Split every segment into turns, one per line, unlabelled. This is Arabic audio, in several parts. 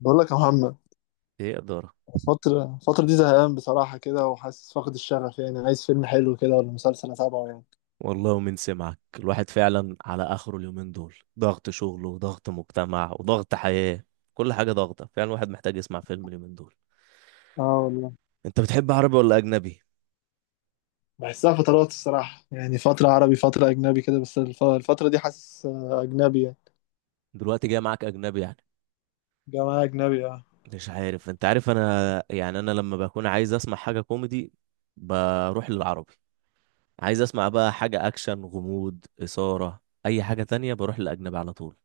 بقول لك يا محمد.
ايه إدارة.
الفترة دي زهقان بصراحة كده، وحاسس فاقد الشغف يعني، عايز فيلم حلو كده ولا مسلسل أتابعه يعني.
والله ومن سمعك الواحد فعلا على آخره، اليومين دول ضغط شغل وضغط مجتمع وضغط حياة، كل حاجة ضغطة. فعلا الواحد محتاج يسمع فيلم اليومين دول.
اه والله.
انت بتحب عربي ولا أجنبي؟
بحسها فترات الصراحة يعني، فترة عربي فترة أجنبي كده، بس الفترة دي حاسس، أجنبي يعني.
دلوقتي جاي معاك أجنبي يعني.
جماعة أجنبي، اه.
مش عارف، انت عارف انا يعني لما بكون عايز اسمع حاجة كوميدي بروح للعربي. عايز اسمع بقى حاجة اكشن غموض إثارة، اي حاجة تانية بروح للأجنبي على طول.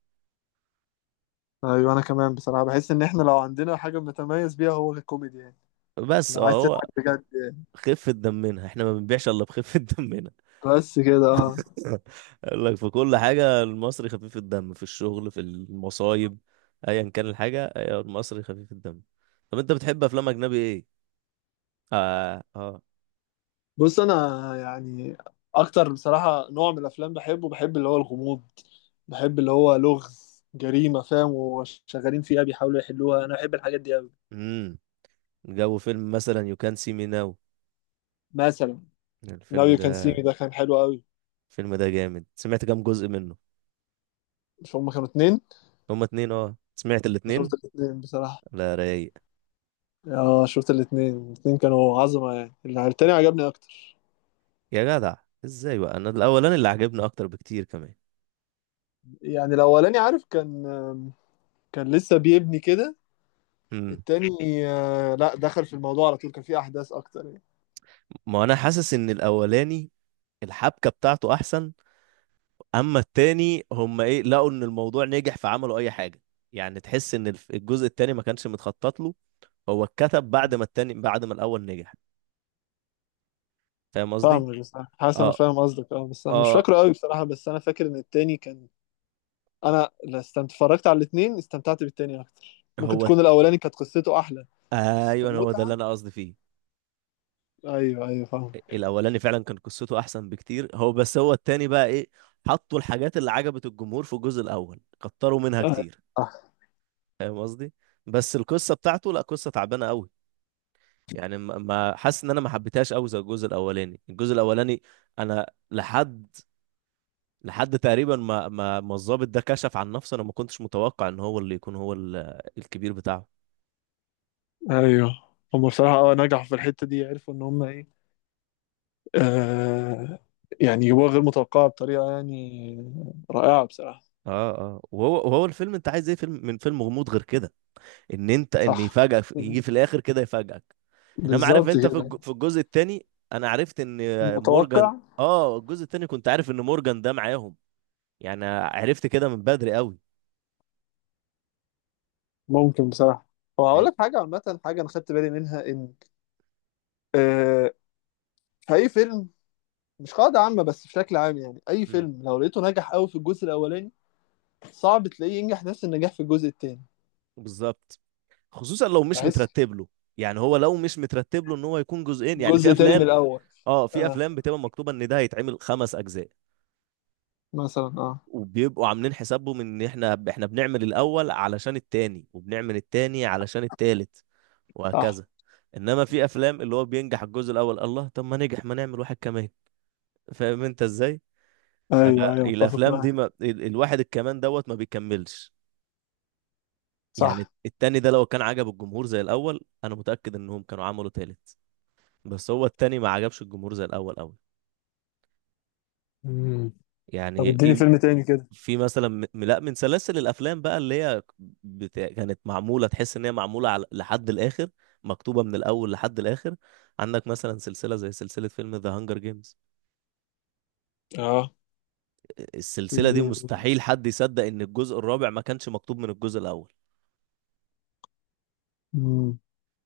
أيوة، أنا كمان بصراحة بحس إن إحنا لو عندنا حاجة متميز بيها هو الكوميدي، يعني
بس
لو عايز
هو
تضحك بجد يعني.
خفة دمنا، احنا ما بنبيعش الا بخفة دمنا.
بس كده، اه.
قال لك في كل حاجة المصري خفيف الدم، في الشغل، في المصايب، ايا كان الحاجة، أيوة المصري خفيف الدم. طب انت بتحب افلام اجنبي ايه؟ اه اه.
بص انا يعني، اكتر بصراحه نوع من الافلام بحبه بحب اللي هو الغموض، بحب اللي هو لغز جريمه، فاهم، وشغالين فيها بيحاولوا يحلوها. انا بحب الحاجات دي قوي.
امم جو فيلم مثلا يو كان سي مي ناو،
مثلا ناو
الفيلم
يو كان سي مي
ده
ده كان حلو قوي.
الفيلم ده جامد. سمعت كام جزء منه؟
مش هما كانوا اتنين؟
هما اتنين، اه، سمعت
انا
الاتنين؟
شفت الاتنين بصراحه.
لا رايق.
اه، شفت الاتنين. الاتنين كانوا عظمه يعني. التاني عجبني اكتر.
يا جدع، ازاي بقى؟ انا الاولاني اللي عجبني اكتر بكتير كمان.
يعني الاولاني، عارف، كان لسه بيبني كده.
امم
التاني، لا، دخل في الموضوع على طول، كان فيه احداث اكتر
ما انا حاسس ان الاولاني الحبكة بتاعته احسن. اما التاني هم ايه، لقوا ان الموضوع نجح فعملوا اي حاجه. يعني تحس ان الجزء التاني ما كانش متخطط له، هو اتكتب بعد
يعني.
ما الاول نجح. فاهم قصدي؟
فاهمك، بس أنا حاسس انا
اه
فاهم قصدك، اه، بس انا مش
اه
فاكره قوي بصراحه، بس انا فاكر ان التاني كان. انا لا استمت... اتفرجت على الاتنين، استمتعت بالتاني اكتر، ممكن
هو.
تكون الاولاني كانت قصته احلى. بس
ايوه هو ده اللي
كمتعه.
انا قصدي فيه.
ايوه ايوه فاهم.
الاولاني فعلا كان قصته احسن بكتير. هو بس هو التاني بقى ايه؟ حطوا الحاجات اللي عجبت الجمهور في الجزء الاول، كتروا منها
آه،
كتير.
صح.
فاهم قصدي؟ بس القصه بتاعته لا، قصه تعبانه قوي. يعني حاسس ان انا ما حبيتهاش قوي زي الجزء الاولاني. الجزء الاولاني انا لحد لحد تقريبا ما ما ما الضابط ده كشف عن نفسه، انا ما كنتش متوقع ان هو اللي يكون الكبير بتاعه.
ايوه. هم بصراحه، اه، نجحوا في الحته دي، عرفوا ان هم ايه. آه. يعني يبقوا غير متوقعه بطريقه يعني رائعه بصراحه.
اه اه. وهو الفيلم انت عايز ايه فيلم من فيلم غموض غير كده؟ ان
صح،
يفاجئك، يجي في الاخر كده يفاجئك. انما عارف
بالظبط
انت في
كده.
في الجزء التاني انا عرفت ان مورجان،
متوقع.
اه الجزء التاني كنت عارف ان مورجان ده معاهم، يعني عرفت كده من بدري قوي.
ممكن بصراحه. هو هقول
لان
لك حاجه عامه، حاجه انا خدت بالي منها ان، آه، فأي فيلم، مش قاعدة عامة بس بشكل عام يعني، أي
مم،
فيلم لو لقيته نجح أوي في الجزء الأولاني، صعب تلاقيه ينجح نفس النجاح في الجزء التاني.
بالظبط. خصوصا لو مش
بحس
مترتب له، يعني هو لو مش مترتب له ان هو يكون جزئين. يعني في
جزء تاني من
افلام،
الأول.
اه في
آه،
افلام بتبقى مكتوبه ان ده هيتعمل خمس اجزاء،
مثلا. آه،
وبيبقوا عاملين حسابهم ان احنا بنعمل الاول علشان التاني، وبنعمل التاني علشان التالت،
صح.
وهكذا. انما في افلام اللي هو بينجح الجزء الاول، الله طب ما نجح، ما نعمل واحد كمان، فاهم انت ازاي؟
أيوه أيوه متفق
فالافلام دي
معاك.
ما الواحد الكمان دوت ما بيكملش. يعني
صح.
التاني ده لو كان عجب الجمهور زي الاول انا متاكد انهم كانوا عملوا تالت، بس هو التاني ما عجبش الجمهور زي الاول قوي.
مم. طب
يعني
اديني
في
فيلم تاني كده.
في مثلا لا، من سلاسل الافلام بقى اللي هي كانت معموله تحس ان هي لحد الاخر، مكتوبه من الاول لحد الاخر. عندك مثلا سلسله زي سلسله فيلم ذا هانجر جيمز،
اه.
السلسله دي مستحيل حد يصدق ان الجزء الرابع ما كانش مكتوب من الجزء الاول.
مم.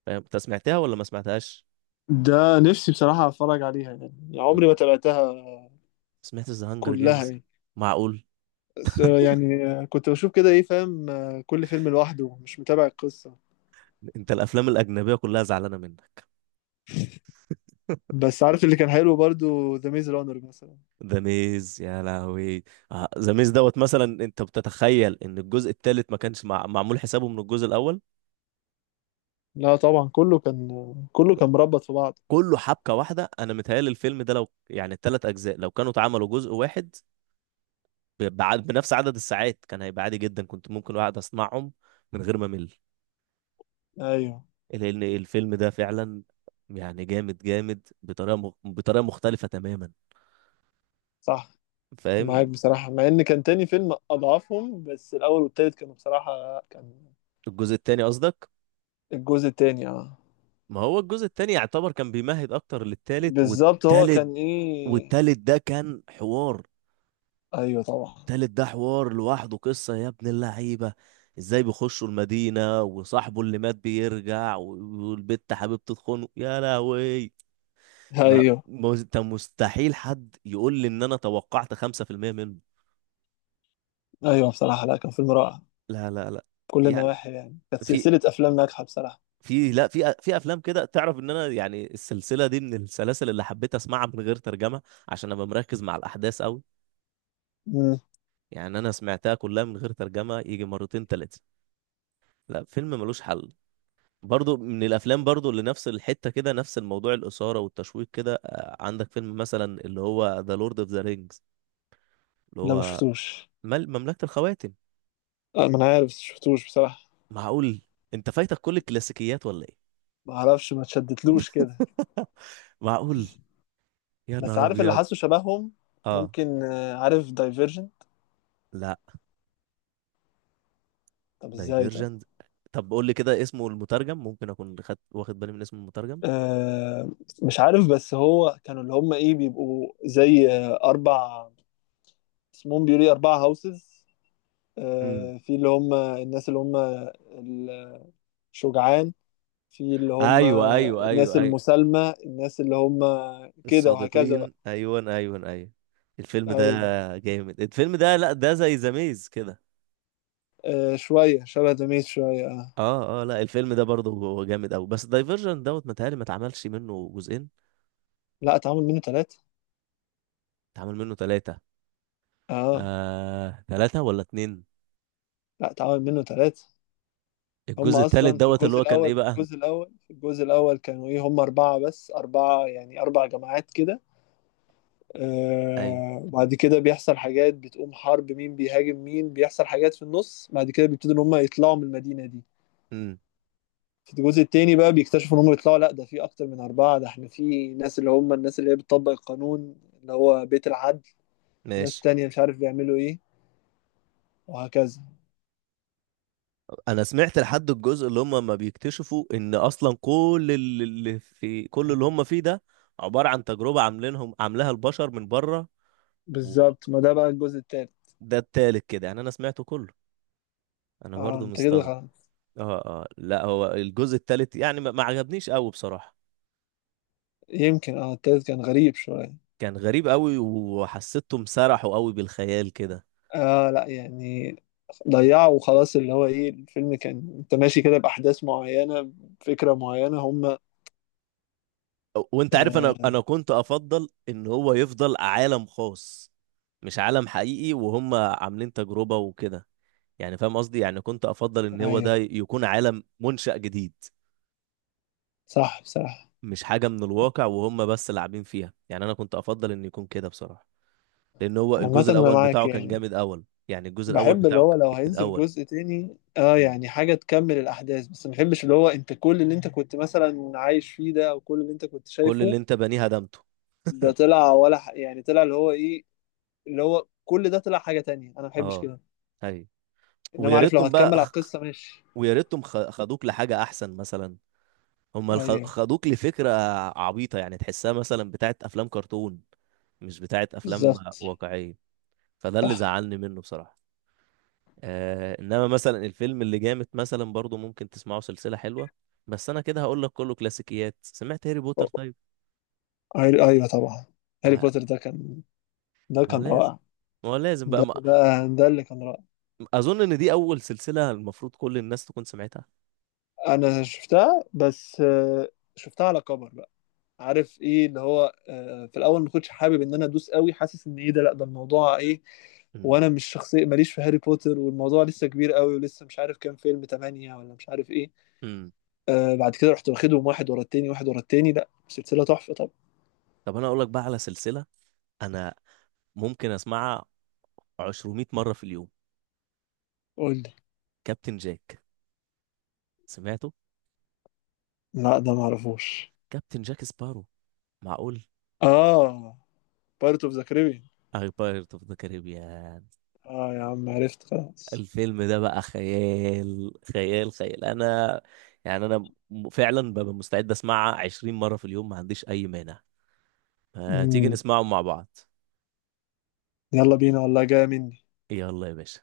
فاهم انت، سمعتها ولا ما سمعتهاش؟
ده نفسي بصراحة أتفرج عليها يعني
م-
عمري ما تابعتها
سمعت ذا هانجر
كلها
جيمز؟
يعني.
معقول،
بس، يعني، كنت بشوف كده إيه، فاهم، كل فيلم لوحده مش متابع القصة.
انت الافلام الاجنبيه كلها زعلانه منك.
بس عارف اللي كان حلو برضو ذا ميز رانر مثلا.
ذا ميز يا لهوي، ذا ميز دوت مثلا، انت بتتخيل ان الجزء الثالث ما كانش معمول حسابه من الجزء الاول؟
لا طبعا، كله كان مربط في بعض.
كله حبكه واحده. انا متهيألي الفيلم ده لو يعني الثلاث اجزاء لو كانوا اتعملوا جزء واحد بنفس عدد الساعات كان هيبقى عادي جدا، كنت ممكن واحد اسمعهم من غير ما امل.
ايوه.
لان الفيلم ده فعلا يعني جامد جامد، بطريقه مختلفه تماما.
صح معاك
فاهم.
بصراحة، مع ان كان تاني فيلم اضعفهم، بس الاول والتالت كانوا بصراحة كان.
الجزء الثاني قصدك؟
الجزء التاني اه.
ما هو الجزء الثاني يعتبر كان بيمهد اكتر للثالث،
بالظبط هو
والثالث
كان ايه.
والثالث ده كان حوار.
ايوه طبعا.
تالت ده حوار لوحده، قصة يا ابن اللعيبة. ازاي بيخشوا المدينة، وصاحبه اللي مات بيرجع، والبت حبيبته تخونه يا لهوي.
ايوه
انت مستحيل حد يقول لي ان انا توقعت 5% منه.
ايوه بصراحة، لا كان فيلم رائع.
لا لا لا.
كل
يعني
النواحي يعني كانت
في
سلسلة افلام ناجحة بصراحة.
في لا في في افلام كده، تعرف ان انا يعني السلسلة دي من السلاسل اللي حبيت اسمعها من غير ترجمة، عشان ابقى مركز مع الاحداث قوي.
امم.
يعني انا سمعتها كلها من غير ترجمة يجي مرتين تلاتة. لا فيلم ملوش حل. برضو من الافلام برضو اللي نفس الحته كده، نفس الموضوع الاثاره والتشويق كده، عندك فيلم مثلا اللي هو ذا لورد اوف ذا رينجز، اللي
لا ما
هو
شفتوش.
مل مملكه الخواتم.
ما انا عارف بس شفتوش بصراحة.
معقول، انت فايتك كل الكلاسيكيات ولا ايه؟
ما اعرفش، ما تشدتلوش كده.
معقول، يا
بس
نهار
عارف اللي
ابيض.
حاسه شبههم،
اه
ممكن. عارف دايفيرجن؟
لا،
طب ازاي؟ طب.
دايفيرجنت. طب قول لي كده اسمه المترجم، ممكن اكون واخد بالي من اسم المترجم.
آه، مش عارف. بس هو كانوا اللي هم ايه، بيبقوا زي، اربع. اسمهم بيقولوا ايه، اربع هاوسز.
امم.
في اللي هم الناس اللي هم الشجعان، في اللي هم
ايوه ايوه
الناس
ايوه ايوه
المسالمة، الناس اللي هم كده وهكذا بقى.
الصادقين، ايوه، ايوه، ايوه. الفيلم
ايوه.
ده جامد. الفيلم ده لا، ده زي ذا ميز كده.
آه، شوية شبه دميت شوية. آه.
اه اه لا، الفيلم ده برضه هو جامد قوي. بس دايفرجن دوت متهيألي ما اتعملش منه جزئين.
لا اتعمل منه ثلاثة.
اتعمل منه ثلاثة؟
اه،
آه، ثلاثة ولا اتنين؟
لا اتعمل منه ثلاثة. هم
الجزء الثالث
اصلا في
دوت اللي
الجزء
هو كان ايه
الاول في
بقى؟
الجزء الاول في الجزء الاول كانوا ايه، هم اربعة، بس اربعة يعني اربع جماعات كده.
ايوه.
آه، بعد كده بيحصل حاجات، بتقوم حرب، مين بيهاجم مين، بيحصل حاجات في النص، بعد كده بيبتدوا ان هم يطلعوا من المدينة دي.
امم.
في الجزء التاني بقى بيكتشفوا ان هم يطلعوا، لا ده في اكتر من اربعة، ده احنا في ناس اللي هم الناس اللي هي بتطبق القانون، اللي هو بيت العدل، ناس
ماشي.
تانية مش عارف بيعملوا ايه، وهكذا.
انا سمعت لحد الجزء اللي هم ما بيكتشفوا ان اصلا كل اللي هم فيه ده عبارة عن تجربة، عاملينهم عاملاها البشر من بره. وده
بالظبط، ما ده بقى الجزء التالت.
التالت كده، يعني انا سمعته كله. انا
اه،
برضه
انت كده
مستغرب.
خلاص.
اه اه لا، هو الجزء التالت يعني ما ما عجبنيش قوي بصراحة.
يمكن. اه، التالت كان غريب شوية.
كان غريب قوي، وحسيتهم سرحوا قوي بالخيال كده.
اه، لا يعني ضيعوا وخلاص، اللي هو ايه، الفيلم كان انت ماشي كده بأحداث معينة، فكرة معينة هم.
وانت عارف انا
آه.
انا كنت افضل ان هو يفضل عالم خاص، مش عالم حقيقي وهم عاملين تجربة وكده. يعني فاهم قصدي، يعني كنت افضل ان هو ده
ايوه،
يكون عالم منشأ جديد،
صح بصراحة.
مش حاجة من الواقع وهم بس لاعبين فيها. يعني انا كنت افضل ان يكون كده بصراحة. لان هو
عامة
الجزء
انا
الاول
معاك
بتاعه كان
يعني.
جامد اول، يعني الجزء الاول
بحب اللي
بتاعه
هو
كان
لو
جامد
هينزل
اول.
جزء تاني، اه
مم.
يعني، حاجة تكمل الأحداث، بس ما بحبش اللي هو انت، كل اللي انت كنت مثلا عايش فيه ده، او كل اللي انت كنت
كل اللي
شايفه.
انت بنيه هدمته.
ده طلع ولا يعني طلع اللي هو ايه، اللي هو كل ده طلع حاجة تانية، انا ما بحبش
اه،
كده.
ايوه.
انما
ويا
عارف لو
ريتهم
هتكمل
بقى،
على القصة ماشي.
ويا ريتهم خدوك لحاجة أحسن مثلا. هما
ايوه،
خدوك لفكرة عبيطة، يعني تحسها مثلا بتاعت أفلام كرتون، مش بتاعت أفلام
بالظبط.
واقعية. فده اللي
صح.
زعلني منه بصراحة. آه، إنما مثلا الفيلم اللي جامد مثلا برضو ممكن تسمعه، سلسلة حلوة. بس أنا كده هقول لك، كله كلاسيكيات، سمعت هاري بوتر طيب؟
ايوه طبعا. هاري
آه
بوتر ده
ما
كان
لازم،
رائع.
ما هو لازم بقى
ده
ما...
ده, ده اللي كان رائع.
أظن إن دي أول سلسلة المفروض كل الناس تكون سمعتها.
انا شفتها بس، شفتها على كبر بقى. عارف ايه اللي هو، في الاول ما كنتش حابب ان انا ادوس قوي، حاسس ان ايه ده، لا ده الموضوع ايه.
امم.
وانا مش شخصيه ماليش في هاري بوتر، والموضوع لسه كبير قوي، ولسه مش عارف كام فيلم، تمانية ولا مش عارف ايه.
امم.
آه، بعد كده رحت واخدهم واحد ورا التاني واحد ورا التاني. لا سلسله تحفه. طب
طب أنا أقول لك بقى على سلسلة، أنا ممكن أسمعها 200 مرة في اليوم.
قول لي.
كابتن جاك، سمعته؟
لا ده ما اعرفوش.
كابتن جاك سبارو. معقول.
اه، بارت اوف ذا كاريبيان.
أي، بايرت اوف ذا كاريبيان.
اه يا عم، عرفت خلاص.
الفيلم ده بقى خيال خيال خيال. انا يعني فعلا ببقى مستعد اسمعها 20 مرة في اليوم، ما عنديش اي مانع. ما تيجي
امم.
نسمعهم مع بعض؟
يلا بينا والله، جايه مني.
يلا يا باشا.